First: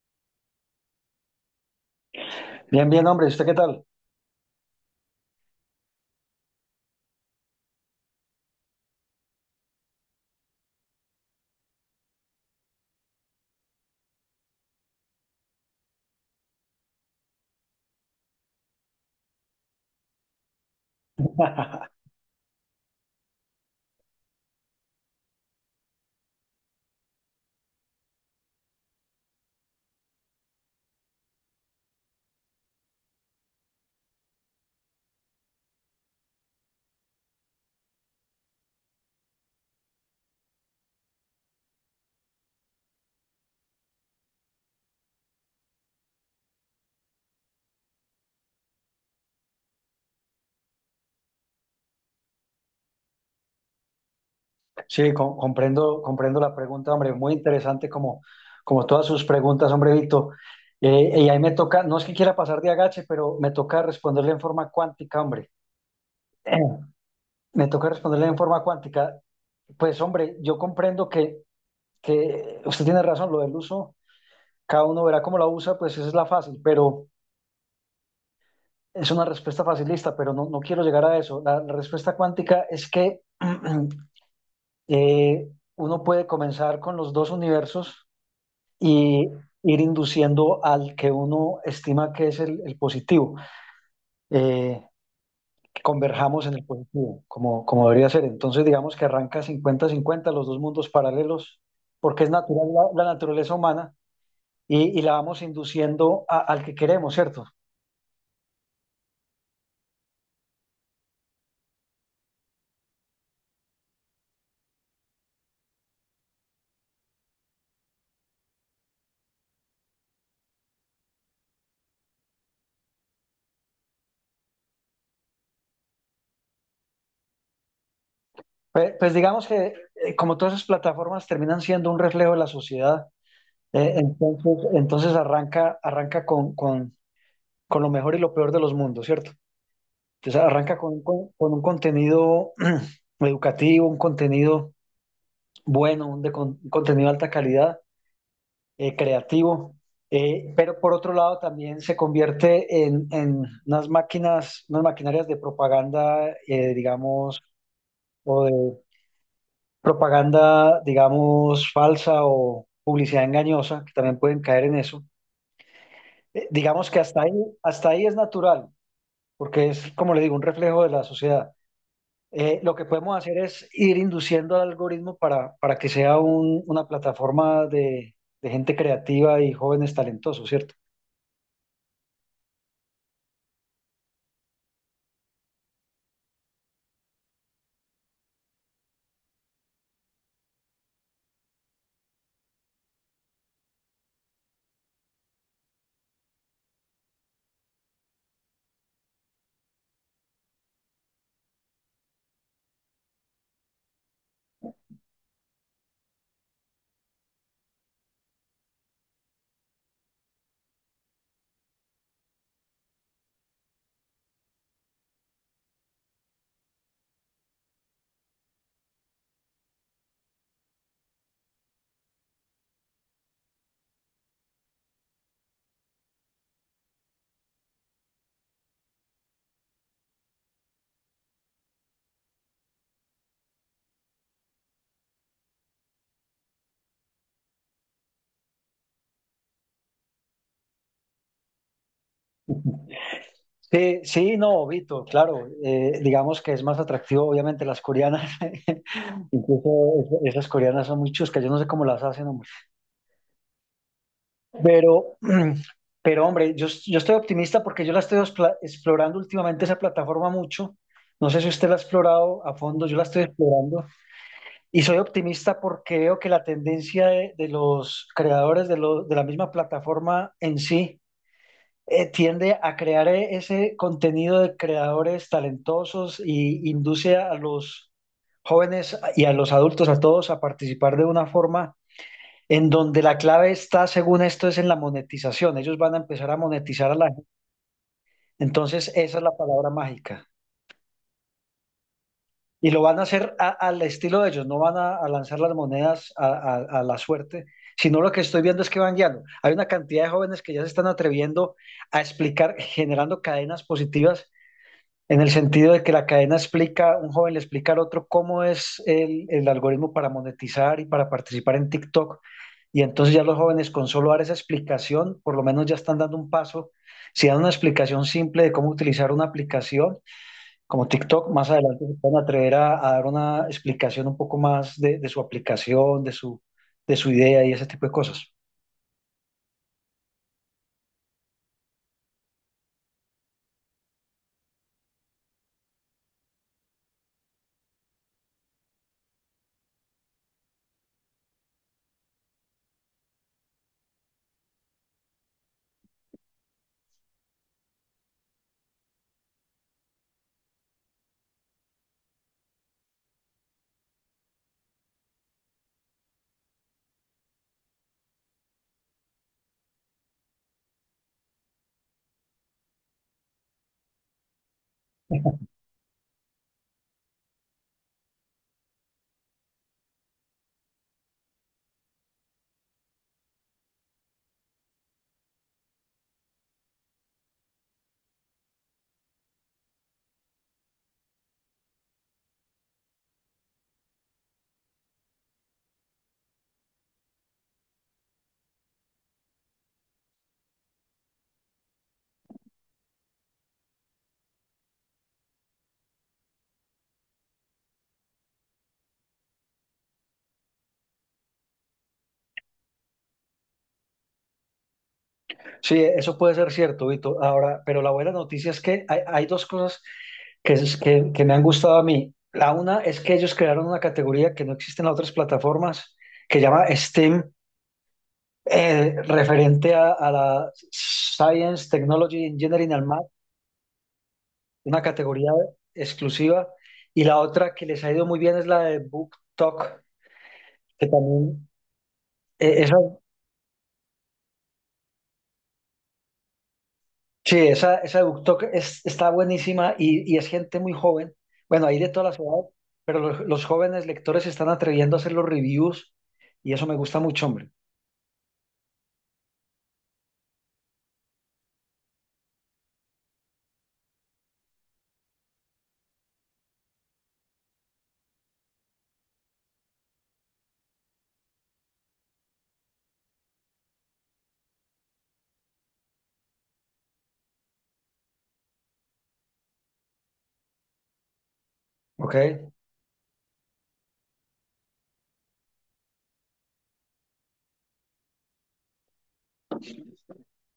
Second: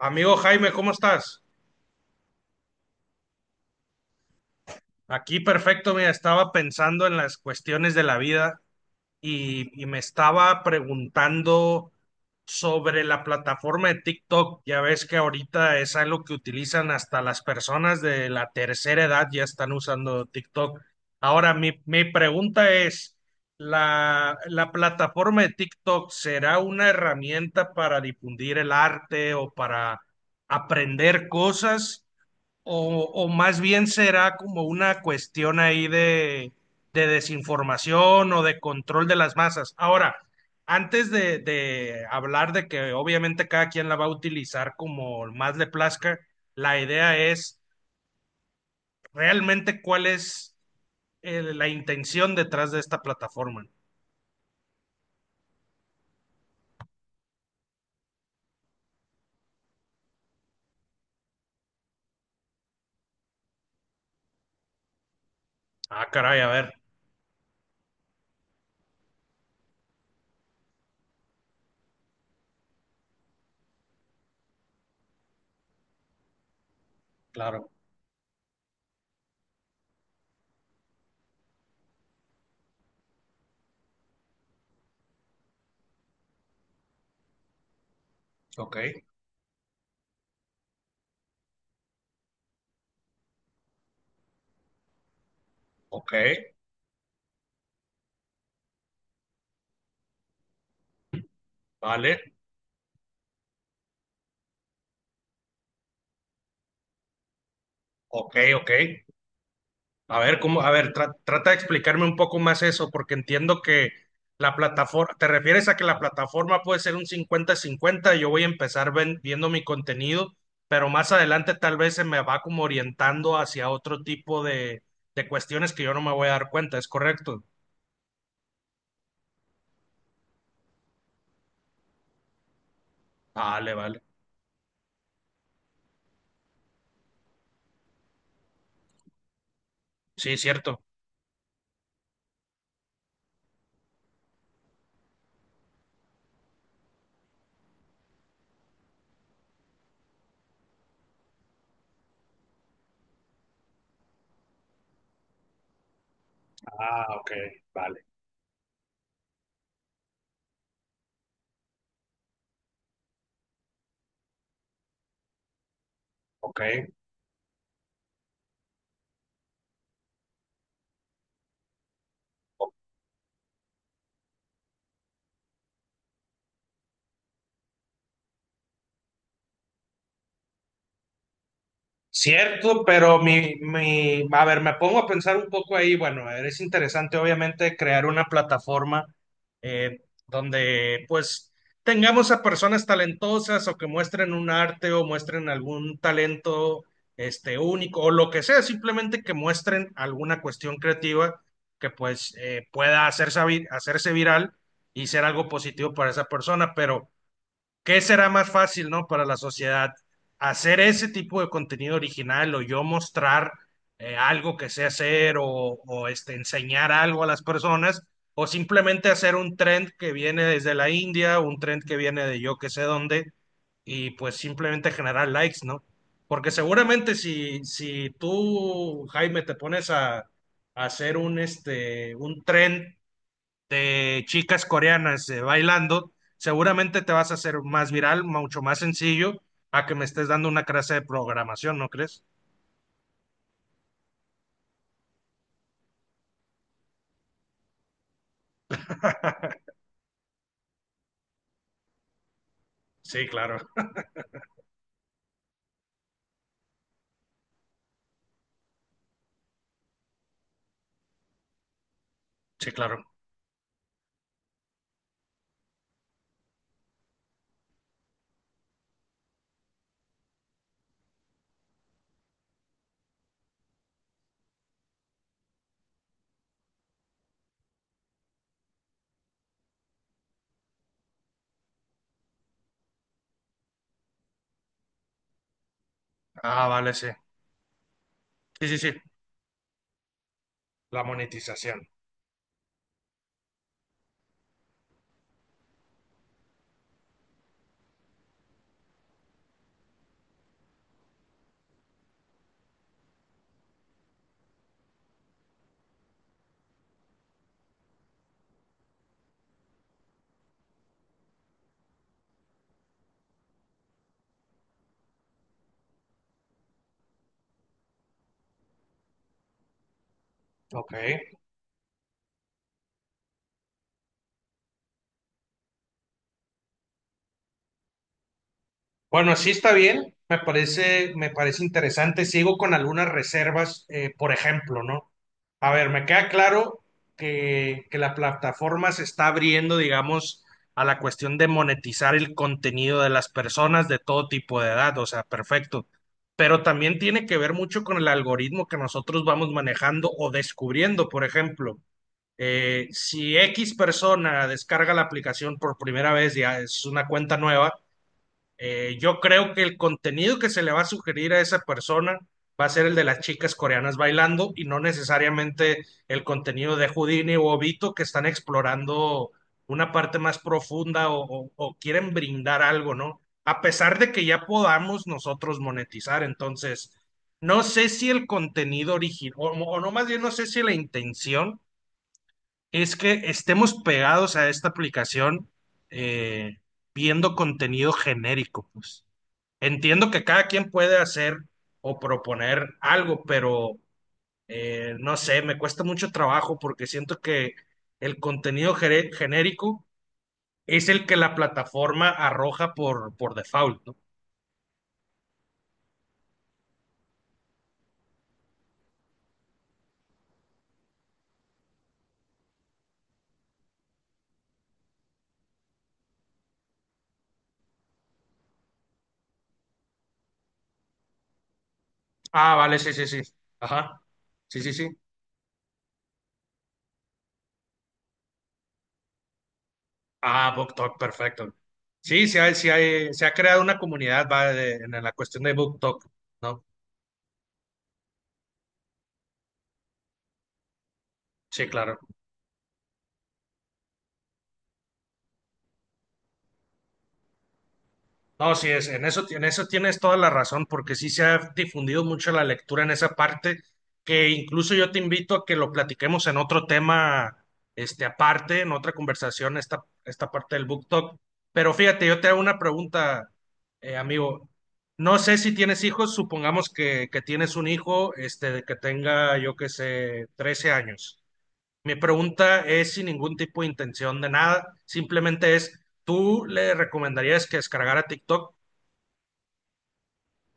Amigo Jaime, ¿cómo estás? Bien, bien, hombre, ¿y usted qué tal? Aquí perfecto, mira, estaba pensando en las cuestiones de la vida y me estaba preguntando sobre la plataforma de TikTok. Ya ves que ahorita es algo que utilizan hasta las personas de la tercera edad ya están usando TikTok. Ahora, mi pregunta es, ¿la plataforma de TikTok será una herramienta para difundir el arte o para aprender cosas? O más bien será como una cuestión ahí de desinformación o de control de las masas. Ahora, antes de hablar de que obviamente cada quien la va a utilizar como más le plazca, la idea es realmente cuál es la intención detrás de esta plataforma. Comprendo la pregunta, hombre, muy interesante como todas sus preguntas, hombre, Vito. Y ahí me toca, no es que quiera pasar de agache, pero me toca responderle en forma cuántica, hombre. Ah, caray, a ver, Me toca responderle en forma cuántica. Pues, hombre, que usted tiene razón, lo del uso, cada uno verá cómo la usa, pues esa es la fácil, pero claro. es una respuesta facilista, pero no, no quiero llegar a eso. La respuesta cuántica es que eh, uno puede comenzar con los dos universos Ok, y ir induciendo al que uno estima que es el positivo, eh, que ok, converjamos en el positivo, como debería ser. Entonces, digamos que arranca cincuenta cincuenta los dos mundos paralelos, vale, porque es natural la naturaleza humana y la vamos induciendo al que queremos, ¿cierto? ok, ok. A ver, cómo, a ver, trata de explicarme un poco más eso, porque entiendo que la plataforma, ¿te refieres a que la plataforma puede ser un cincuenta-cincuenta 50? Yo voy a empezar viendo mi contenido, pero más adelante tal vez se me va como orientando hacia otro tipo de cuestiones que yo no me voy a dar cuenta, ¿es correcto? Pues, digamos que como todas esas plataformas terminan siendo un reflejo de la sociedad, Vale, eh, vale. entonces, entonces arranca con lo mejor y lo peor de los mundos, ¿cierto? Sí, Entonces arranca cierto. Con un contenido educativo, un contenido bueno, un contenido de alta calidad, creativo, pero por otro lado también se convierte en unas máquinas, unas maquinarias de propaganda, Ah, ok, digamos, vale, o de propaganda, digamos, falsa o publicidad engañosa, que también pueden caer en eso. Ok. Digamos que hasta ahí es natural, porque es, como le digo, un reflejo de la sociedad. Lo que podemos hacer es ir induciendo al algoritmo para que sea una plataforma de gente creativa y jóvenes talentosos, ¿cierto? Cierto, pero mi, a ver, me pongo a pensar un poco ahí. Bueno, a ver, es interesante, obviamente, crear una plataforma eh, donde, pues, tengamos a personas talentosas o que muestren un arte o muestren algún talento, este, único o lo que sea, simplemente que muestren alguna cuestión creativa que, pues, pueda hacerse, hacerse viral y ser algo positivo para esa persona. Pero ¿qué será más fácil, ¿no? Para la sociedad, hacer ese tipo de contenido original o yo mostrar algo que sé hacer o, este, enseñar algo a las personas o simplemente hacer un trend que viene desde la India, un trend que viene de yo que sé dónde y pues simplemente generar likes, ¿no? Porque seguramente si, si tú, Jaime, te pones a hacer un, este, un trend de chicas coreanas bailando, seguramente te vas a hacer más viral, mucho más sencillo, a que me estés dando una clase de programación, ¿no crees? Sí, sí, no, Vito, claro. Digamos que es más atractivo, obviamente, las coreanas. Incluso esas coreanas son muy chuscas, yo no sé cómo las hacen, hombre. Sí, claro, Pero, pero hombre, yo estoy optimista porque yo la estoy explorando últimamente esa plataforma mucho. No sé si usted la ha explorado a sí, fondo, yo la claro. estoy explorando. Y soy optimista porque veo que la tendencia de los creadores de, de la misma plataforma en sí tiende a crear ese contenido de creadores talentosos y induce a los jóvenes y a los adultos, a todos, a participar de una forma en donde la clave está, según esto, es en la monetización. Ellos van a empezar a Ah, monetizar vale, a sí. la gente. Sí, sí, Entonces, sí. esa es la palabra mágica. La monetización. Y lo van a hacer al estilo de ellos, no van a lanzar las monedas a, a la suerte, sino lo que estoy viendo es que van guiando. Hay una cantidad de jóvenes que ya se están atreviendo a explicar, generando cadenas positivas, en el sentido de que la cadena explica, un joven le explica al otro cómo es el algoritmo para monetizar y para participar en TikTok. Y entonces ya los jóvenes con solo dar esa explicación, por lo menos ya están dando un paso. Si dan una explicación simple de cómo utilizar una aplicación, como Ok. TikTok, más adelante se pueden atrever a dar una explicación un poco más de su aplicación, de su idea y ese tipo de cosas. Bueno, así está bien, me parece interesante. Sigo con algunas reservas, por ejemplo, ¿no? A ver, me queda claro que la plataforma se está abriendo, digamos, a la cuestión de monetizar el contenido de las personas de todo tipo de edad, o sea, perfecto. Pero también tiene que ver mucho con el algoritmo que nosotros vamos manejando o descubriendo, por ejemplo. Si X persona descarga la aplicación por primera vez, ya es una cuenta nueva, yo creo que el contenido que se le va a sugerir a esa persona va a ser el de las chicas coreanas bailando y no necesariamente el contenido de Houdini o Obito que están explorando una parte más profunda o, o quieren brindar algo, ¿no? A pesar de que ya podamos nosotros monetizar, entonces, no sé si el contenido original, o no más bien, no sé si la intención es que estemos pegados a esta aplicación eh, viendo contenido genérico, pues. Entiendo que cada quien puede hacer o proponer algo, pero no sé, me cuesta mucho trabajo porque siento que el contenido genérico es el que la plataforma arroja por default, ¿no? Sí, eso puede ser cierto, Vito. Ahora, pero la buena noticia es que hay dos cosas que me han gustado a mí. La una es que ellos crearon una categoría que no existe en las otras plataformas, que llama STEAM, referente a la Science, Technology, Ah, Engineering vale, and sí, sí, Math, sí. Ajá. Sí, sí, una sí. categoría exclusiva. Y la otra que les ha ido muy bien es la de Book Talk. Ah, Book Talk, perfecto. Sí, sí, hay, Eh, Esa, se ha creado una comunidad va, en la cuestión de Book Talk, ¿no? sí, esa de BookTok es, está buenísima y es gente muy joven. Bueno, Sí, hay de claro. todas las edades, pero los jóvenes lectores se están atreviendo a hacer los reviews y eso me gusta mucho, hombre. No, sí, es, en eso tienes toda la razón, porque sí se ha difundido mucho la lectura en esa parte, que incluso yo te invito a que lo platiquemos en otro tema, este, aparte, en otra conversación, esta parte del book talk. Pero fíjate, yo te hago una pregunta, amigo. No sé si tienes hijos, supongamos que tienes un hijo, este, de que tenga, yo qué sé, 13 años. Mi ¿Ok? pregunta es sin ningún tipo de intención de nada, simplemente es, ¿tú le recomendarías que descargara TikTok?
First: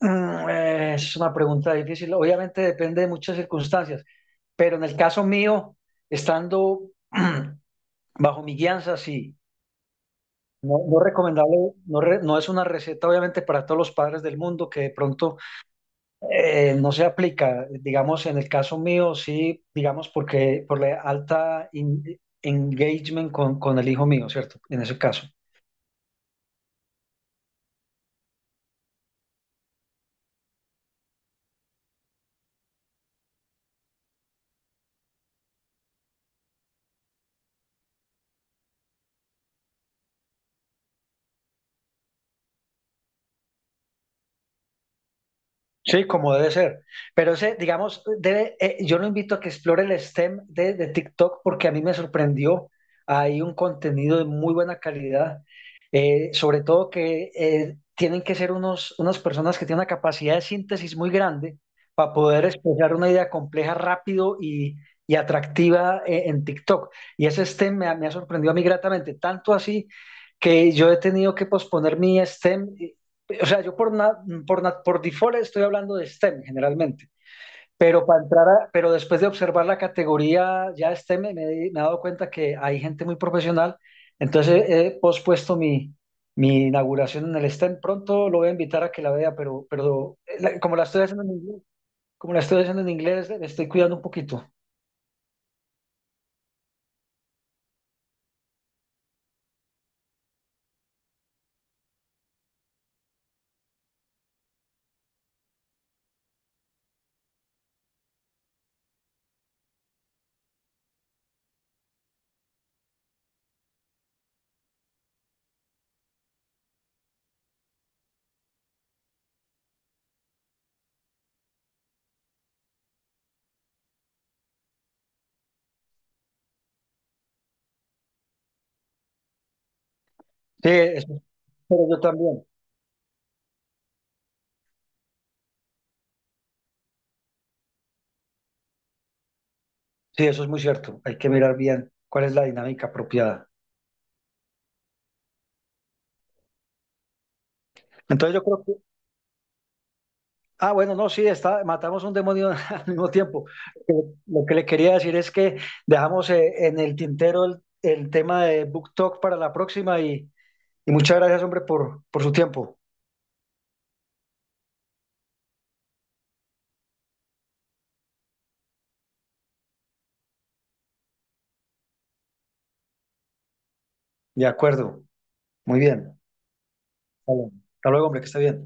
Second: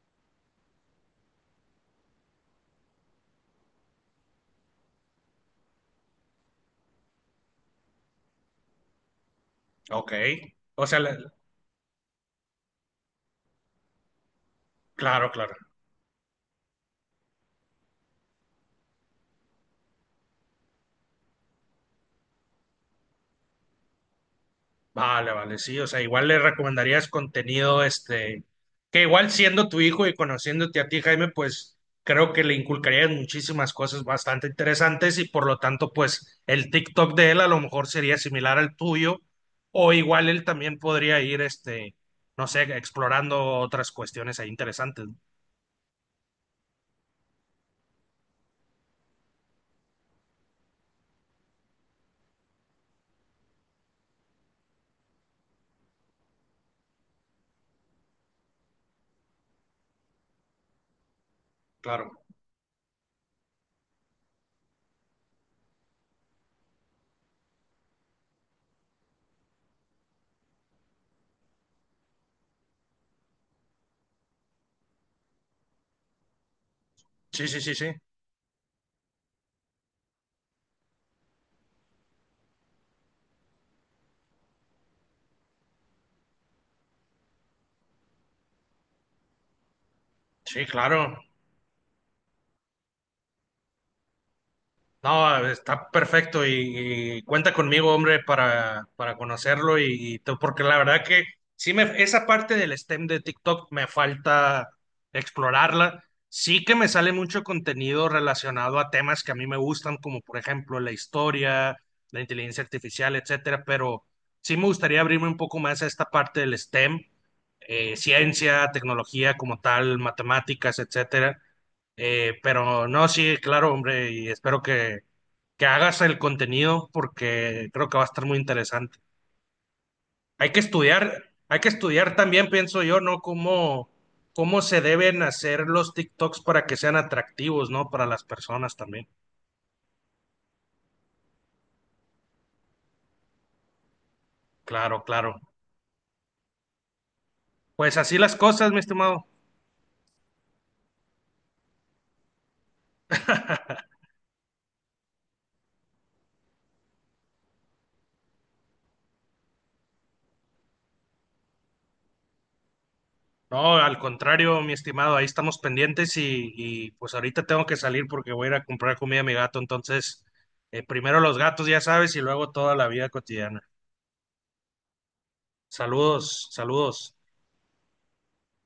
Es una pregunta difícil. Obviamente depende de muchas circunstancias, pero en el caso mío, estando bajo mi guianza, sí. Ok. No, O sea, no le- recomendable, no, no es una receta obviamente para todos los padres del mundo que de claro, pronto. claro. No se aplica, digamos, en el caso mío, sí, digamos, porque por la alta engagement con el hijo mío, ¿cierto? En ese caso. Vale, vale, sí. O sea, igual le recomendarías contenido, este, que igual siendo tu hijo y conociéndote a ti, Jaime, pues creo que le inculcarías muchísimas cosas bastante interesantes y por lo tanto, pues el TikTok de él a lo mejor sería similar al tuyo o igual él también podría ir, este, no sé, explorando otras cuestiones ahí interesantes. Sí, como debe ser. Pero ese, digamos, debe, yo lo invito a que explore el STEM de TikTok porque a mí me sorprendió. Hay un contenido de muy buena calidad, sobre todo que tienen que ser unas personas que tienen una capacidad de síntesis muy grande para Claro. poder expresar una idea compleja rápido y atractiva en TikTok. Y ese STEM me ha sorprendido a mí gratamente, tanto así que yo he tenido que posponer mi STEM o sea, yo por default estoy hablando de STEM generalmente, Sí, sí, sí, sí. pero, pero después de observar la categoría ya STEM me he dado cuenta que hay gente muy profesional, entonces he pospuesto mi inauguración en el STEM. Pronto lo voy a invitar a que la vea, pero Sí, como la estoy claro. haciendo en inglés, como la estoy haciendo en inglés, me estoy cuidando un poquito. No, está perfecto y cuenta conmigo, hombre, para conocerlo y todo, porque la verdad que sí me, esa parte del STEM de TikTok me falta explorarla. Sí que me sale mucho contenido relacionado a temas que a mí me gustan, como por ejemplo la historia, la inteligencia artificial, etcétera, pero sí me gustaría abrirme un poco más a esta parte del STEM, ciencia, tecnología como tal, matemáticas, etcétera. Pero no, sí, claro, hombre, y espero que hagas el contenido porque creo que va a estar muy interesante. Sí, eso, Hay que pero yo estudiar también. también, pienso yo, ¿no? Cómo, cómo se deben hacer los TikToks para que sean atractivos, ¿no? Para las personas también. Sí, eso es muy cierto. Hay que mirar bien cuál es la dinámica apropiada. Claro, claro. Pues así las Entonces yo creo cosas, mi estimado. Ah, bueno, no, sí, está, matamos un demonio al mismo tiempo. Eh, Lo que le quería decir es que dejamos en el tintero el tema de Book Talk para la próxima y muchas gracias, hombre, por su tiempo. No, al contrario, mi estimado, ahí estamos pendientes y pues ahorita tengo que salir porque voy a ir a comprar comida a mi gato, entonces primero los gatos, ya sabes, y luego toda la vida cotidiana. De acuerdo, muy bien. Saludos, saludos. Vale. Hasta luego, hombre, que esté bien.